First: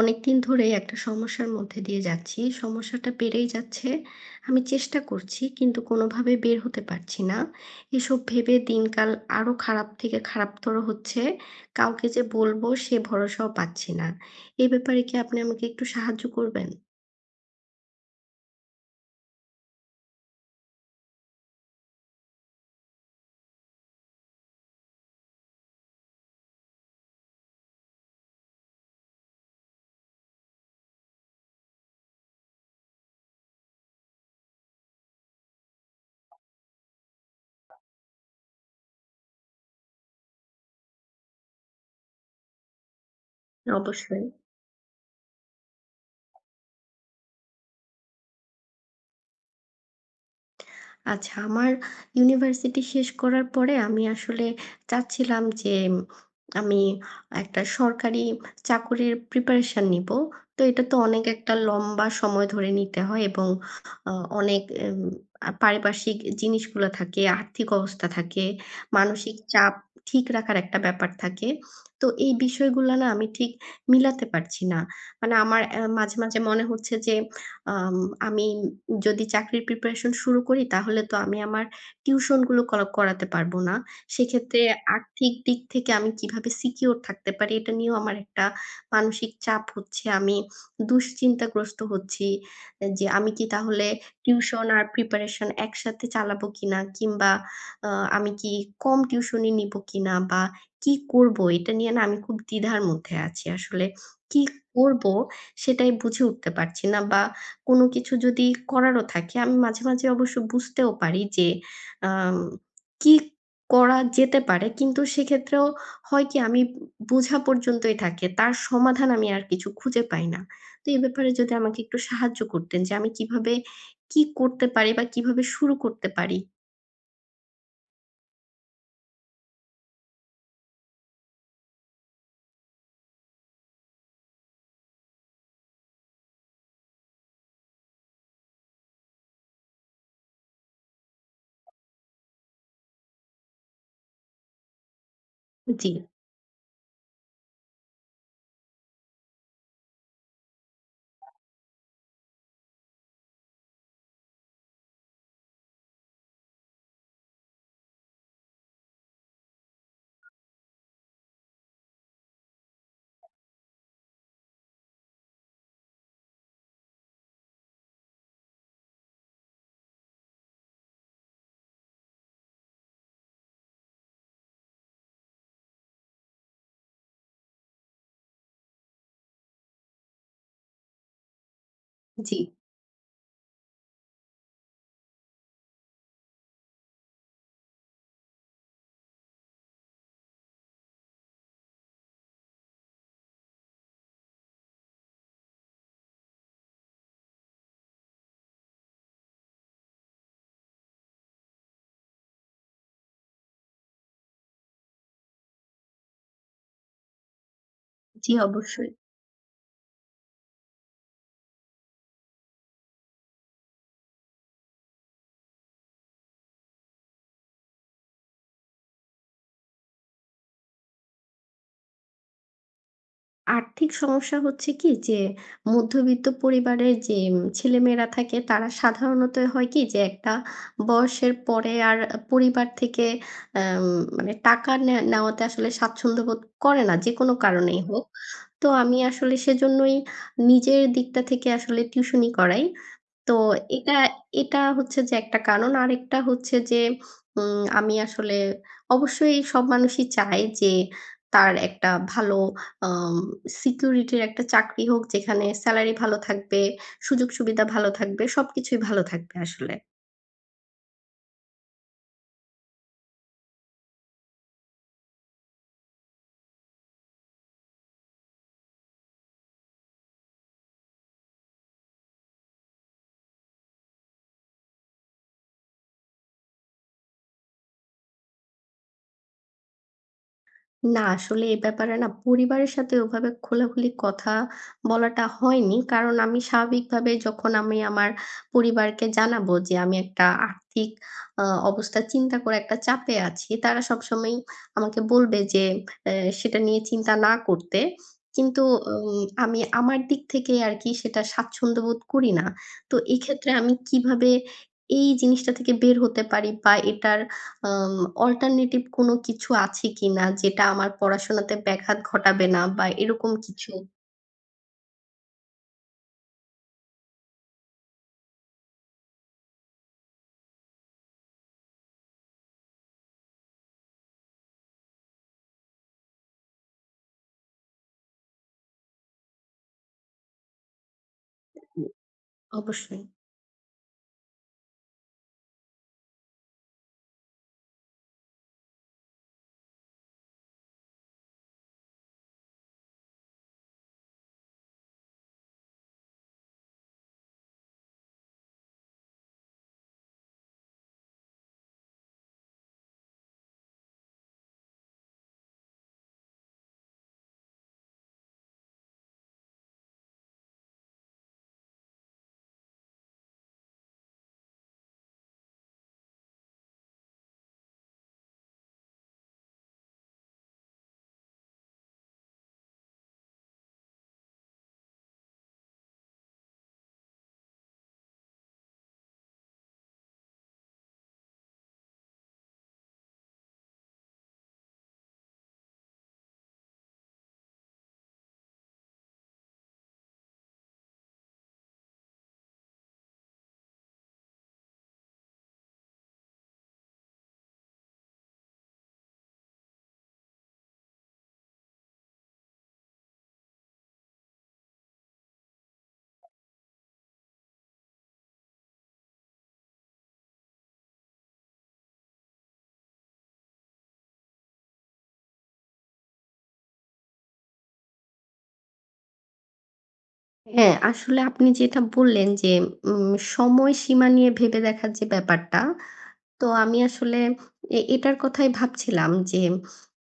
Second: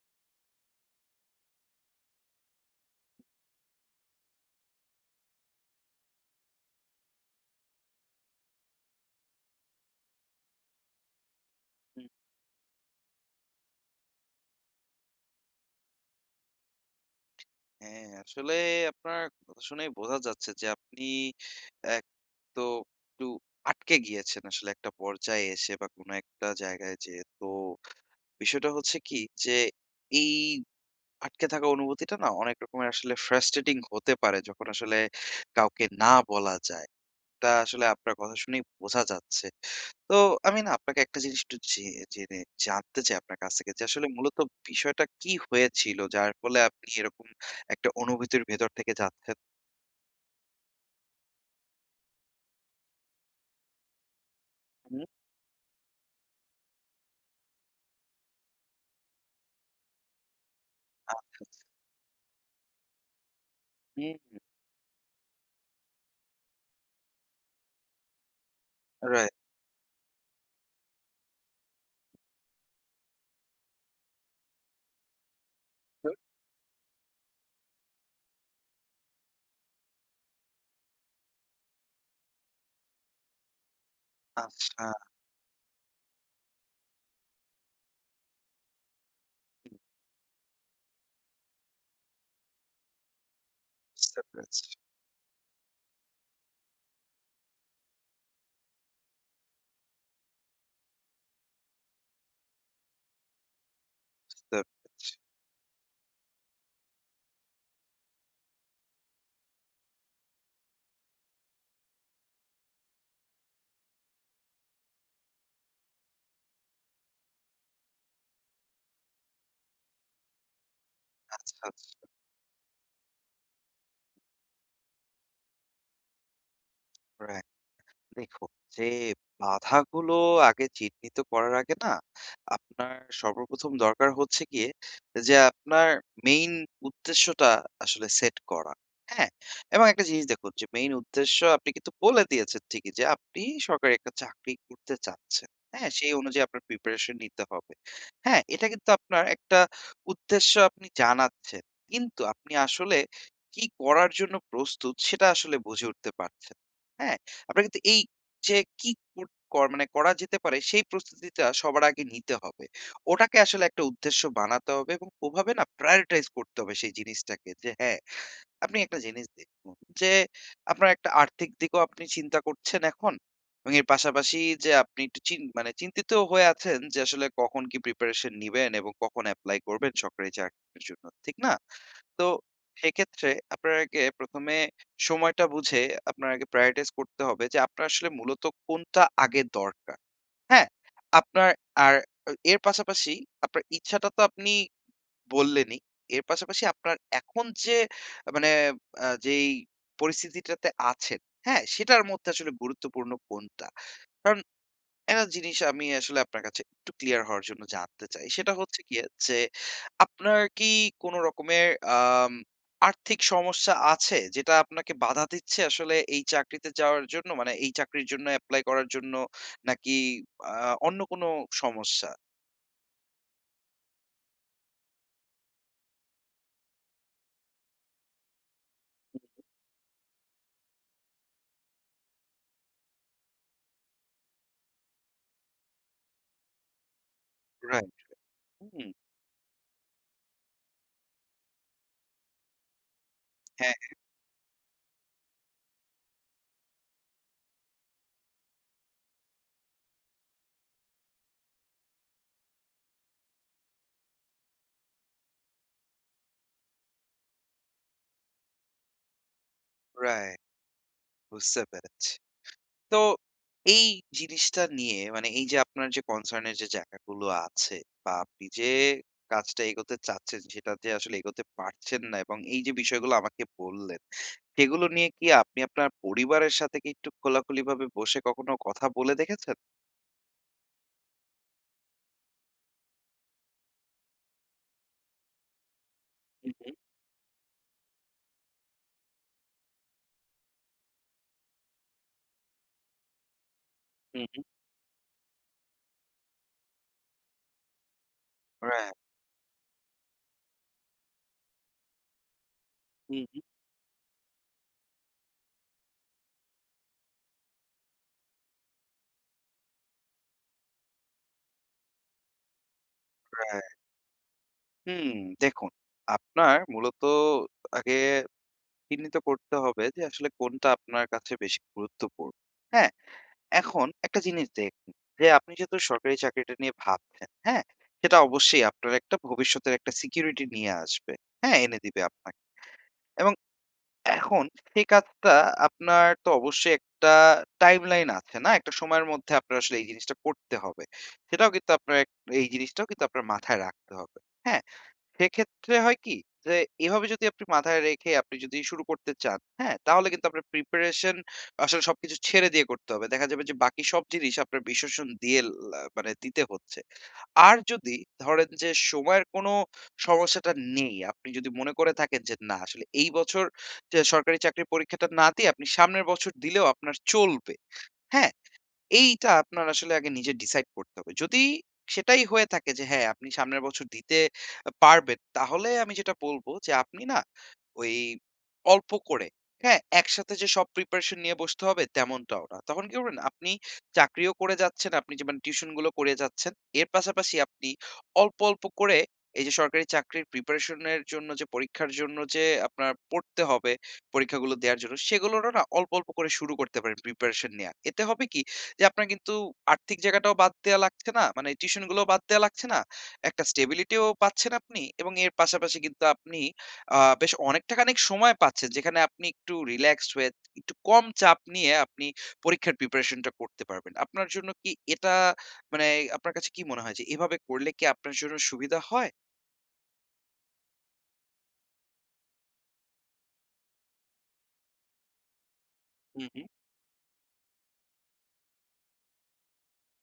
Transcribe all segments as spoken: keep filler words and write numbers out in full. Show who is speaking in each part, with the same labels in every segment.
Speaker 1: অনেকদিন ধরেই একটা সমস্যার মধ্যে দিয়ে যাচ্ছি। সমস্যাটা বেড়েই যাচ্ছে। আমি চেষ্টা করছি কিন্তু কোনোভাবে বের হতে পারছি না। এসব ভেবে দিনকাল আরো খারাপ থেকে খারাপতর হচ্ছে। কাউকে
Speaker 2: হুম,
Speaker 1: যে বলবো সে ভরসাও পাচ্ছি না। এ ব্যাপারে কি আপনি আমাকে একটু সাহায্য করবেন?
Speaker 2: হ্যাঁ, আসলে আপনার কথা শুনেই বোঝা যাচ্ছে যে আপনি এক তো একটু আটকে গিয়েছেন আসলে একটা পর্যায়ে এসে বা কোনো একটা জায়গায় যেয়ে। তো বিষয়টা হচ্ছে কি যে এই আটকে থাকা অনুভূতিটা না অনেক রকমের আসলে ফ্রাস্ট্রেটিং হতে পারে যখন আসলে কাউকে না বলা যায়। এটা আসলে আপনার কথা শুনেই বোঝা যাচ্ছে। তো আমি না আপনাকে একটা জিনিস একটু জে জেনে জানতে চাই আপনার কাছ থেকে যে আসলে
Speaker 1: অবশ্যই।
Speaker 2: মূলত বিষয়টা কি হয়েছিল যার ফলে আপনি এরকম একটা অনুভূতির ভেতর থেকে যাচ্ছেন?
Speaker 1: আচ্ছা, আমার ইউনিভার্সিটি শেষ করার পরে আমি আসলে
Speaker 2: হুম,
Speaker 1: চাচ্ছিলাম যে উম, আমি একটা সরকারি চাকরির প্রিপারেশন নিবো। তো এটা তো অনেক একটা লম্বা সময় ধরে নিতে হয় এবং
Speaker 2: আপনি
Speaker 1: আ অনেক এম আ পারিপার্শ্বিক জিনিসগুলা থাকে, আর্থিক অবস্থা থাকে,
Speaker 2: রাইট।
Speaker 1: মানসিক চাপ ঠিক রাখার একটা ব্যাপার থাকে। তো এই বিষয়গুলা না আমি ঠিক মিলাতে পারছি না। মানে আমার অ্যা মাঝে, মাঝে মনে হচ্ছে যে আম আমি যদি চাকরির প্রিপারেশন শুরু করি তাহলে তো আমি আমার টিউশনগুলো করা করাতে পারব না। সেক্ষেত্রে
Speaker 2: আচ্ছা,
Speaker 1: আর্থিক দিক থেকে আমি কিভাবে সিকিউর থাকতে পারি এটা নিয়েও আমার একটা মানসিক চাপ হচ্ছে। আমি দুশ্চিন্তাগ্রস্ত হচ্ছি এ যে আমি কি তাহলে
Speaker 2: বুঝতে পেরেছি,
Speaker 1: টিউশন আর প্রিপারেশন একসাথে চালাবো কিনা? কিংবা আ আমি কি কম টিউশনি নিবো কিনা? বা কি করব? এটা নিয়ে না আমি খুব দ্বিধার মধ্যে আছি। আসলে কি
Speaker 2: বুঝতে
Speaker 1: করব
Speaker 2: পেরেছি।
Speaker 1: সেটাই বুঝে উঠতে পারছি না বা কোন কিছু যদি করারও থাকে আমি মাঝে, মাঝে অবশ্য বুঝতেও পারি যে আম কি করা যেতে পারে। কিন্তু সেক্ষেত্রেও হয় কি আমি বোঝা পর্যন্তই থাকে। তার সমাধান আমি আর কিছু খুঁজে পাই না। তো এ ব্যাপারে যদি
Speaker 2: আচ্ছা,
Speaker 1: আমাকে একটু
Speaker 2: আচ্ছা।
Speaker 1: সাহায্য করতেন যে আমি কিভাবে কি করতে পারি বা কিভাবে শুরু করতে পারি?
Speaker 2: রাইট। দেখুন যে বাধাগুলো আগে চিহ্নিত করার আগে না আপনার সর্বপ্রথম দরকার হচ্ছে গিয়ে যে আপনার মেইন উদ্দেশ্যটা আসলে সেট করা। হ্যাঁ? এবং একটা জিনিস দেখুন যে মেইন উদ্দেশ্য আপনি কিন্তু বলে দিয়েছেন ঠিকই যে আপনি সরকারি একটা চাকরি করতে চাচ্ছেন। হ্যাঁ?
Speaker 1: জি,
Speaker 2: সেই অনুযায়ী আপনার প্রিপারেশন নিতে হবে। হ্যাঁ? এটা কিন্তু আপনার একটা উদ্দেশ্য আপনি জানাচ্ছেন। কিন্তু আপনি আসলে কি করার জন্য প্রস্তুত সেটা আসলে বুঝে উঠতে পারছেন না। হ্যাঁ? আপনার কিন্তু এই যে কি কর কর মানে করা যেতে পারে সেই প্রস্তুতিটা সবার আগে নিতে হবে। ওটাকে আসলে একটা উদ্দেশ্য বানাতে হবে এবং ওভাবে না prioritize করতে হবে সেই জিনিসটাকে যে হ্যাঁ, আপনি একটা জিনিস দেখুন যে আপনার একটা আর্থিক দিকও আপনি চিন্তা করছেন এখন এবং এর পাশাপাশি যে আপনি একটু চিন মানে চিন্তিত হয়ে আছেন যে আসলে কখন কি প্রিপারেশন নিবেন এবং কখন এপ্লাই করবেন সরকারি চাকরির জন্য, ঠিক না? তো
Speaker 1: জি,
Speaker 2: সেক্ষেত্রে আপনার আগে প্রথম এ সময়টা বুঝে আপনার আগে prioritize করতে হবে যে আপনার আসলে মূলত কোনটা আগে দরকার। হ্যাঁ? আপনার আর এর পাশাপাশি আপনার ইচ্ছাটা তো আপনি বললেনই। এর পাশাপাশি আপনার এখন যে মানে আ যেই পরিস্থিতিটাতে আছেন, হ্যাঁ? সেটার মধ্যে আসলে গুরুত্বপূর্ণ কোনটা? কারণ একটা জিনিস আমি আসলে আপনার কাছে একটু ক্লিয়ার হওয়ার জন্য জানতে চাই।
Speaker 1: জি
Speaker 2: সেটা হচ্ছে
Speaker 1: অবশ্যই।
Speaker 2: গিয়ে যে, আপনার কি কোন রকমের আম আর্থিক সমস্যা আছে? যেটা আপনাকে বাধা দিচ্ছে আসলে এই চাকরিতে যাওয়ার জন্য? মানে এই চাকরির জন্য এপ্লাই করার জন্য নাকি আ অন্য কোন সমস্যা?
Speaker 1: আর্থিক সমস্যা হচ্ছে কি যে, মধ্যবিত্ত পরিবারের যে উম, ছেলেমেয়েরা থাকে তারা সাধারণত হয় কি যে, একটা বয়সের পরে আর পরিবার থেকে আম মানে টাকা নে নেওয়াতে আসলে স্বাচ্ছন্দ্য বোধ করে না, যেকোনো কারণেই
Speaker 2: রাইট।
Speaker 1: হোক। তো
Speaker 2: হুম,
Speaker 1: আমি আসলে সেজন্যই নিজের দিকটা থেকে আসলে টিউশনি করাই। তো
Speaker 2: হ্যাঁ,
Speaker 1: এটা এটা হচ্ছে যে একটা কারণ। আরেকটা হচ্ছে যে উম আমি আসলে অবশ্যই সব মানুষই চায় যে তার একটা ভালো আম সিকিউরিটির একটা চাকরি হোক যেখানে সেলারি ভালো থাকবে, সুযোগ-সুবিধা ভালো থাকবে, সবকিছুই ভালো থাকবে আসলে।
Speaker 2: রাইট, বুঝতে পেরেছি। তো এই জিনিসটা নিয়ে মানে এই যে আপনার যে কনসার্নের যে জায়গাগুলো আছে বা আপনি যে কাজটা এগোতে চাচ্ছেন সেটাতে আসলে এগোতে পারছেন না এবং এই যে বিষয়গুলো আমাকে বললেন সেগুলো নিয়ে কি আপনি আপনার পরিবারের সাথে কি একটু খোলাখুলি ভাবে বসে কখনো কথা বলে দেখেছেন?
Speaker 1: না, আসলে এ ব্যাপারে না পরিবারের সাথে ওভাবে খোলাখুলি কথা বলাটা হয়নি। কারণ আমি
Speaker 2: হুম, হুম,
Speaker 1: স্বাভাবিকভাবে যখন আমি আমার পরিবারকে জানাবো যে আমি একটা আর্থিক আ অবস্থা চিন্তা করে একটা চাপে আছি। তারা
Speaker 2: হুম,
Speaker 1: সবসময়ই
Speaker 2: হুম,
Speaker 1: আমাকে বলবে যে এ সেটা নিয়ে চিন্তা না করতে। কিন্তু
Speaker 2: রাইট,
Speaker 1: উম আমি আমার দিক থেকে আরকি সেটা স্বাচ্ছন্দ্য বোধ করি না। তো
Speaker 2: হুম, হুম।
Speaker 1: এক্ষেত্রে আমি কিভাবে এই জিনিসটা থেকে বের হতে পারি বা এটার আম অল্টারনেটিভ কোনো কিছু আছে কিনা যেটা আমার পড়াশোনাতে ব্যাঘাত ঘটাবে না বা এরকম
Speaker 2: রাইট।
Speaker 1: কিছু?
Speaker 2: হুম, দেখুন আপনার মূলত আগে চিহ্নিত করতে হবে যে আসলে কোনটা আপনার কাছে বেশি গুরুত্বপূর্ণ। হ্যাঁ? এখন একটা জিনিস দেখুন যে আপনি যেহেতু সরকারি চাকরিটা নিয়ে ভাবছেন, হ্যাঁ? সেটা অবশ্যই আপনার একটা ভবিষ্যতের একটা সিকিউরিটি নিয়ে আসবে। হ্যাঁ, এনে দিবে আপনাকে।
Speaker 1: অবশ্যই।
Speaker 2: এবং এখন সেই কাজটা আপনার তো অবশ্যই একটা টাইমলাইন আছে না? একটা সময়ের মধ্যে আপনার আসলে এই জিনিসটা করতে হবে। সেটাও কিন্তু আপনার এক এই জিনিসটাও কিন্তু আপনার মাথায় রাখতে হবে। হ্যাঁ? সেক্ষেত্রে হয় কি? যে এভাবে যদি আপনি মাথায় রেখে আপনি যদি শুরু করতে চান, হ্যাঁ? তাহলে কিন্তু আপনার প্রিপারেশন আসলে সবকিছু ছেড়ে দিয়ে করতে হবে। দেখা যাবে যে বাকি সব জিনিস আপনার বিশ্লেষণ দিয়ে লা মানে দিতে হচ্ছে। আর যদি ধরেন যে সময়ের কোনো সমস্যাটা নেই, আপনি যদি মনে করে থাকেন যে না আসলে এই বছর যে সরকারি চাকরির পরীক্ষাটা না দিয়ে আপনি সামনের বছর দিলেও আপনার চলবে, হ্যাঁ? এইটা আপনার আসলে আগে নিজে ডিসাইড করতে হবে। যদি সেটাই হয়ে থাকে যে হ্যাঁ, আপনি সামনের বছর দিতে পারবেন, তাহলে আমি যেটা বলব যে আপনি না ওই অল্প করে, হ্যাঁ? একসাথে যে সব প্রিপারেশন নিয়ে বসতে হবে তেমনটাও না। তখন কি করবেন? আপনি চাকরিও করে যাচ্ছেন, আপনি যে মানে টিউশনগুলো করে যাচ্ছেন। এর পাশাপাশি আপনি অল্প, অল্প করে এই যে সরকারি চাকরির প্রিপারেশন এর জন্য যে পরীক্ষার জন্য যে আপনার পড়তে হবে, পরীক্ষাগুলো দেয়ার জন্য সেগুলোরও না অল্প, অল্প করে শুরু করতে পারেন প্রিপারেশন নেয়া। এতে হবে কি যে আপনার কিন্তু আর্থিক জায়গাটাও বাদ দেয়া লাগছে না। মানে টিউশন গুলোও বাদ দেয়া লাগছে না। একটা স্টেবিলিটিও পাচ্ছেন আপনি এবং এর পাশাপাশি কিন্তু আপনি আ বেশ অনেকটা খানিক সময় পাচ্ছেন যেখানে আপনি একটু রিল্যাক্সড হয়ে একটু কম চাপ নিয়ে আপনি পরীক্ষার প্রিপারেশন টা করতে পারবেন। আপনার জন্য কি এটা মানে আপনার কাছে কি মনে হয় যে এভাবে করলে কি আপনার জন্য সুবিধা হয়?
Speaker 1: হ্যাঁ, আসলে আপনি যেটা বললেন যে উম সময়সীমা নিয়ে ভেবে দেখার যে ব্যাপারটা
Speaker 2: হুম,
Speaker 1: তো
Speaker 2: হুম।
Speaker 1: আমি আসলে এ এটার কথাই ভাবছিলাম যে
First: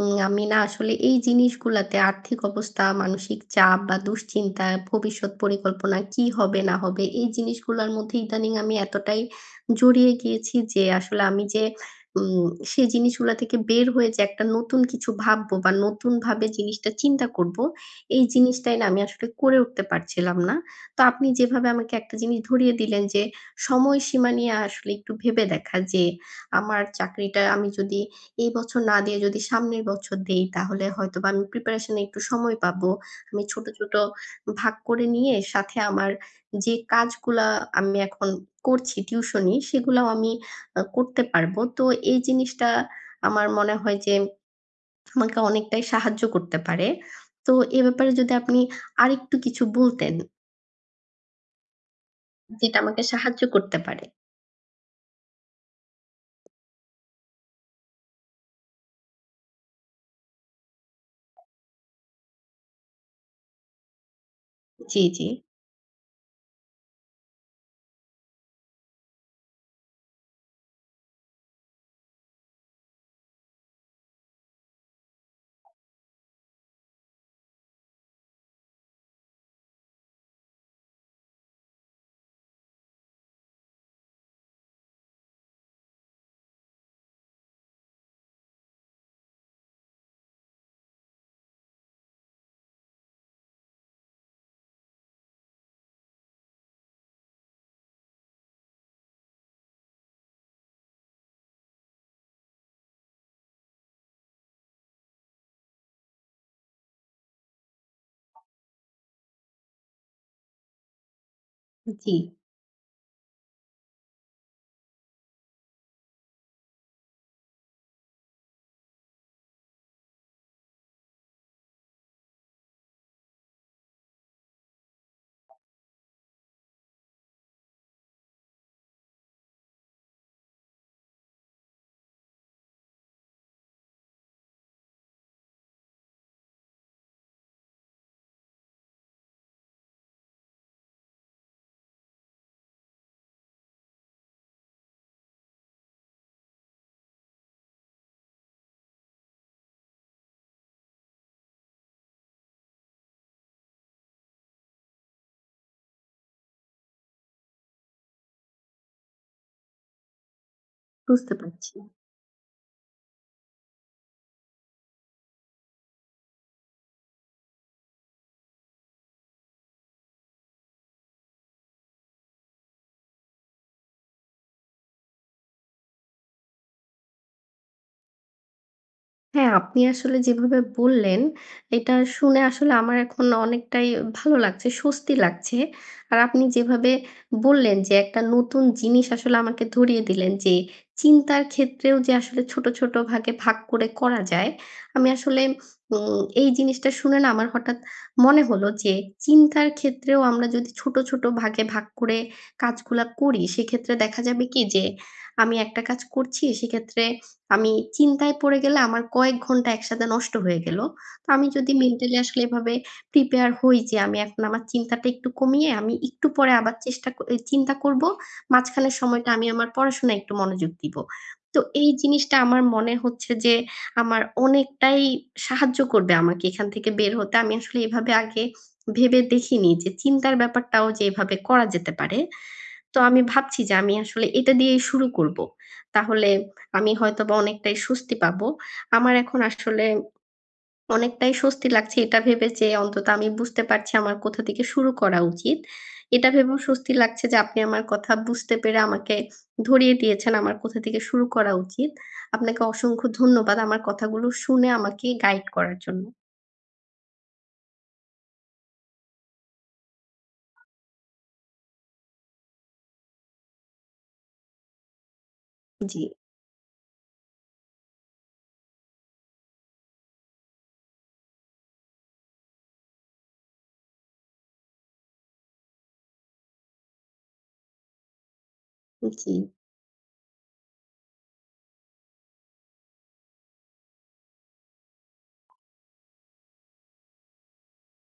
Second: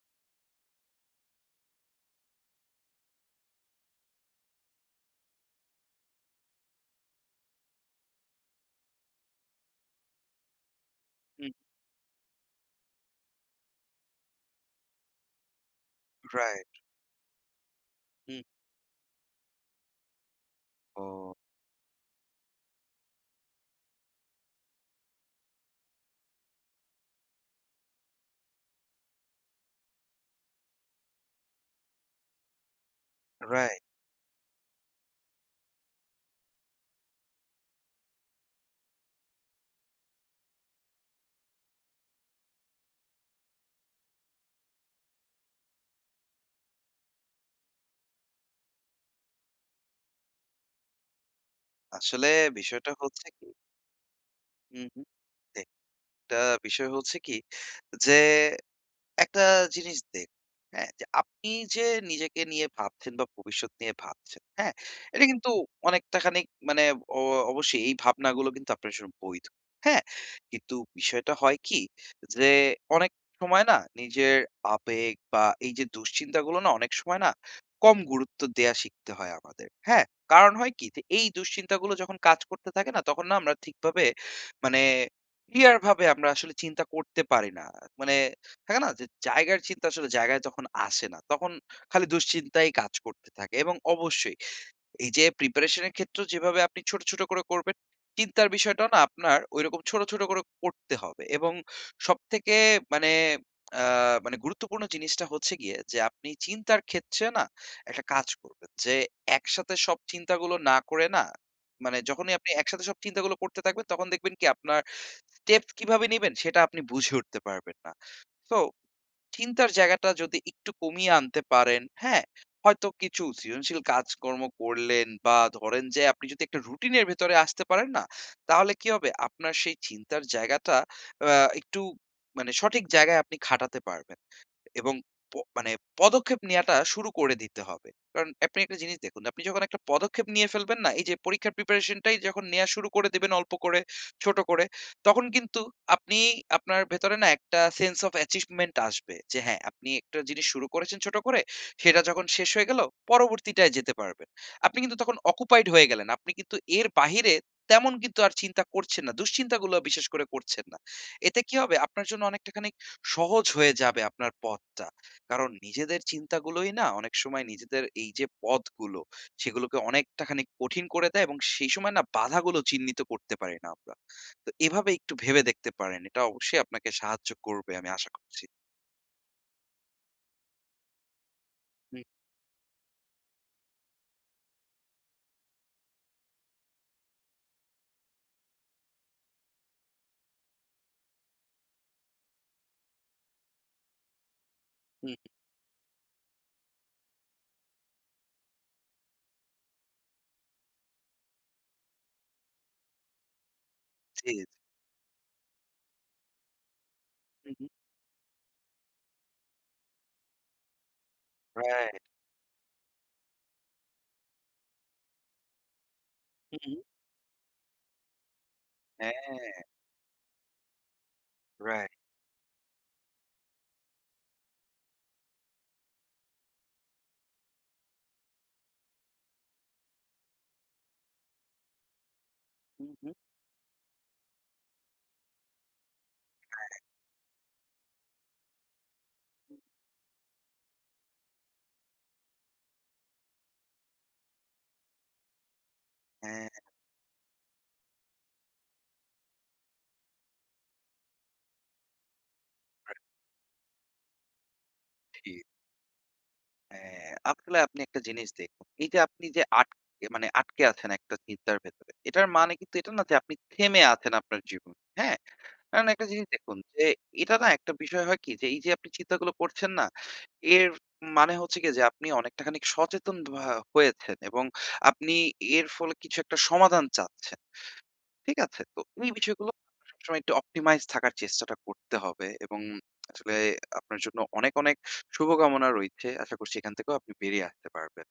Speaker 1: উম আমি না আসলে এই জিনিসগুলাতে আর্থিক অবস্থা, মানসিক চাপ বা দুশ্চিন্তা, ভবিষ্যৎ পরিকল্পনা কি হবে না হবে এই জিনিসগুলার মধ্যে ইদানিং আমি এতটাই জড়িয়ে গিয়েছি যে আসলে আমি
Speaker 2: হুম,
Speaker 1: যে উম সেই জিনিসগুলা থেকে বের হয়ে যে একটা নতুন কিছু ভাববো বা নতুনভাবে
Speaker 2: রাইট।
Speaker 1: জিনিসটা চিন্তা করবো, এই
Speaker 2: হুম,
Speaker 1: জিনিসটাই না আমি আসলে করে উঠতে পারছিলাম না। তো আপনি
Speaker 2: ও
Speaker 1: যেভাবে আমাকে একটা জিনিস ধরিয়ে দিলেন যে সময়সীমা নিয়ে আসলে একটু ভেবে দেখা যে আমার চাকরিটা আমি যদি এই বছর না দিয়ে যদি সামনের বছর দেই, তাহলে হয়তোবা আমি প্রিপারেশন এ একটু সময় পাবো। আমি ছোট,
Speaker 2: রাইট।
Speaker 1: ছোট ভাগ করে নিয়ে সাথে আমার যে কাজগুলা আমি এখন করছি টিউশনি, সেগুলাও আমি আ করতে পারবো। তো এই জিনিসটা আমার মনে হয় যে আমাকে অনেকটাই সাহায্য করতে পারে। তো এ ব্যাপারে যদি আপনি আরেকটু কিছু বলতেন,
Speaker 2: আসলে
Speaker 1: যেটা
Speaker 2: বিষয়টা
Speaker 1: আমাকে
Speaker 2: হচ্ছে
Speaker 1: সাহায্য
Speaker 2: কি,
Speaker 1: করতে পারে।
Speaker 2: হুম, হুম। একটা বিষয় হচ্ছে কি যে একটা জিনিস দেখ হ্যাঁ, যে আপনি যে নিজেকে নিয়ে ভাবছেন বা ভবিষ্যৎ নিয়ে ভাবছেন, হ্যাঁ?
Speaker 1: জি, জি,
Speaker 2: এটা কিন্তু অনেকটা খানিক মানে অ অবশ্যই এই ভাবনাগুলো কিন্তু আপনার জন্য বৈধ। হ্যাঁ? কিন্তু বিষয়টা হয় কি যে অনেক সময় না নিজের আবেগ বা এই যে দুশ্চিন্তাগুলো না অনেক সময় না কম গুরুত্ব দেয়া শিখতে হয় আমাদের। হ্যাঁ? কারণ হয় কি যে এই দুশ্চিন্তাগুলো যখন কাজ করতে থাকে না তখন না আমরা ঠিকভাবে মানে ক্লিয়ার ভাবে আমরা আসলে চিন্তা করতে পারি না। মানে থাকে না? যে জায়গার চিন্তা আসলে জায়গায় যখন আসে না, তখন খালি দুশ্চিন্তাই কাজ করতে থাকে এবং অবশ্যই এই যে প্রিপারেশন এর ক্ষেত্রেও যেভাবে আপনি ছোট, ছোট করে করবেন, চিন্তার বিষয়টাও না আপনার ঐরকম ছোট, ছোট করে করতে হবে এবং সবথেকে মানে আ মানে গুরুত্বপূর্ণ জিনিসটা হচ্ছে গিয়ে যে আপনি চিন্তার ক্ষেত্রে না একটা কাজ করবেন। যে একসাথে সব চিন্তাগুলো না করে না মানে
Speaker 1: জি,
Speaker 2: যখনই আপনি একসাথে সব চিন্তাগুলো করতে থাকবেন তখন দেখবেন কি আপনার স্টেপস কিভাবে নিবেন সেটা আপনি বুঝে উঠতে পারবেন না। তো চিন্তার জায়গাটা যদি একটু কমিয়ে আনতে পারেন, হ্যাঁ? হয়তো কিছু সৃজনশীল কাজকর্ম করলেন বা ধরেন যে আপনি যদি একটা রুটিনের ভেতরে আসতে পারেন না তাহলে কি হবে আপনার সেই চিন্তার জায়গাটা আহ, একটু মানে সঠিক জায়গায় আপনি খাটাতে পারবেন এবং প মানে পদক্ষেপ নেয়াটা শুরু করে দিতে হবে। কারণ আপনি একটা জিনিস দেখুন, আপনি যখন একটা পদক্ষেপ নিয়ে ফেলবেন না? এই যে পরীক্ষার প্রিপারেশন টাই যখন নেয়া শুরু করে দিবেন অল্প করে, ছোট করে, তখন কিন্তু আপনি আপনার ভেতরে না একটা সেন্স অফ অ্যাচিভমেন্ট আসবে। যে হ্যাঁ, আপনি একটা জিনিস শুরু করেছেন ছোট করে, সেটা যখন শেষ হয়ে গেল, পরবর্তীটায় যেতে পারবেন। আপনি কিন্তু তখন অকুপাইড হয়ে গেলেন। আপনি কিন্তু এর বাহিরে তেমন কিন্তু আর চিন্তা করছেন না। দুশ্চিন্তাগুলো বিশেষ করে করছেন না।
Speaker 1: বুঝতে
Speaker 2: এতে কি
Speaker 1: পারছি।
Speaker 2: হবে? আপনার জন্য অনেকটাখানি সহজ হয়ে যাবে আপনার পথটা। কারণ নিজেদের চিন্তাগুলোই না অনেক সময় নিজেদের এই যে পথগুলো, সেগুলোকে অনেকটা খানিক কঠিন করে দেয় এবং সেই সময় না বাধাগুলো চিহ্নিত করতে পারি না আমরা। তো এভাবে একটু ভেবে দেখতে পারেন। এটা অবশ্যই আপনাকে সাহায্য করবে আমি আশা করছি।
Speaker 1: হ্যাঁ, আপনি আসলে যেভাবে বললেন, এটা
Speaker 2: হুম,
Speaker 1: শুনে আসলে আমার এখন অনেকটাই ভালো লাগছে, স্বস্তি লাগছে। আর আপনি যেভাবে বললেন যে, একটা নতুন জিনিস আসলে আমাকে ধরিয়ে দিলেন যে, চিন্তার ক্ষেত্রেও যে আসলে ছোট, ছোট ভাগে ভাগ করে করা যায়। আমি
Speaker 2: হুম,
Speaker 1: আসলে উম এই জিনিসটা শুনে না আমার হঠাৎ মনে হলো যে, চিন্তার ক্ষেত্রেও আমরা যদি ছোট, ছোট ভাগে ভাগ করে কাজগুলা করি, সেক্ষেত্রে দেখা
Speaker 2: জি,
Speaker 1: যাবে
Speaker 2: জি।
Speaker 1: কি যে, আমি একটা কাজ করছি, সেক্ষেত্রে
Speaker 2: হুম,
Speaker 1: আমি চিন্তায় পড়ে গেলে আমার কয়েক ঘন্টা একসাথে নষ্ট হয়ে গেল। তো আমি যদি
Speaker 2: রাইট,
Speaker 1: মেন্টালি আসলে এভাবে প্রিপেয়ার হই যে আমি এখন আমার চিন্তাটা একটু কমিয়ে আমি একটু পরে আবার
Speaker 2: হুম।
Speaker 1: চেষ্টা ক এই চিন্তা করব। মাঝখানের সময়টা আমি আমার পড়াশোনায় একটু মনোযোগ দিব। তো এই
Speaker 2: রাইট।
Speaker 1: জিনিসটা আমার মনে হচ্ছে যে আমার অনেকটাই সাহায্য করবে আমাকে এখান থেকে বের হতে। আমি আসলে এভাবে আগে ভেবে দেখিনি যে চিন্তার ব্যাপারটাও যে এভাবে করা যেতে পারে।
Speaker 2: হুম,
Speaker 1: তো
Speaker 2: হুম। হ্যাঁ, রাইট।
Speaker 1: আমি ভাবছি যে আমি আসলে এটা দিয়েই শুরু করব। তাহলে আমি হয়তোবা অনেকটাই স্বস্তি পাবো। আমার
Speaker 2: হুম,
Speaker 1: এখন
Speaker 2: হুম।
Speaker 1: আসলে অনেকটাই স্বস্তি লাগছে এটা ভেবে যে অন্তত আমি বুঝতে পারছি আমার কোথা থেকে শুরু করা উচিত। এটা
Speaker 2: হ্যাঁ,
Speaker 1: ভেবেও স্বস্তি লাগছে যে আপনি আমার কথা বুঝতে পেরে আমাকে ধরিয়ে দিয়েছেন আমার কোথা থেকে শুরু করা উচিত। আপনাকে
Speaker 2: রাইট,
Speaker 1: অসংখ্য ধন্যবাদ আমার কথাগুলো শুনে আমাকে গাইড
Speaker 2: ঠিক।
Speaker 1: করার জন্য।
Speaker 2: হ্যাঁ, আসলে আপনি একটা জিনিস দেখুন। এই যে আপনি যে আটকে মানে আটকে আছেন একটা চিন্তার ভেতরে। এটার মানে কিন্তু এটা না যে আপনি থেমে আছেন আপনার জীবনে। হ্যাঁ? কারণ
Speaker 1: জি,
Speaker 2: একটা জিনিস দেখুন যে এটা না একটা বিষয় হয় কি যে এই যে আপনি চিন্তাগুলো করছেন না, এর মানে হচ্ছে গিয়ে যে আপনি অনেকটা খানিক সচেতন ভা হয়েছেন এবং আপনি এর ফলে কিছু একটা সমাধান চাচ্ছেন। ঠিক আছে? তো এই
Speaker 1: জি।
Speaker 2: বিষয়গুলো আপনার সবসময় একটু অপটিমাইজ থাকার চেষ্টাটা করতে হবে এবং আসলে আপনার জন্য অনেক, অনেক শুভকামনা রইছে। আশা করছি এখান থেকেও আপনি বেরিয়ে আসতে পারবেন।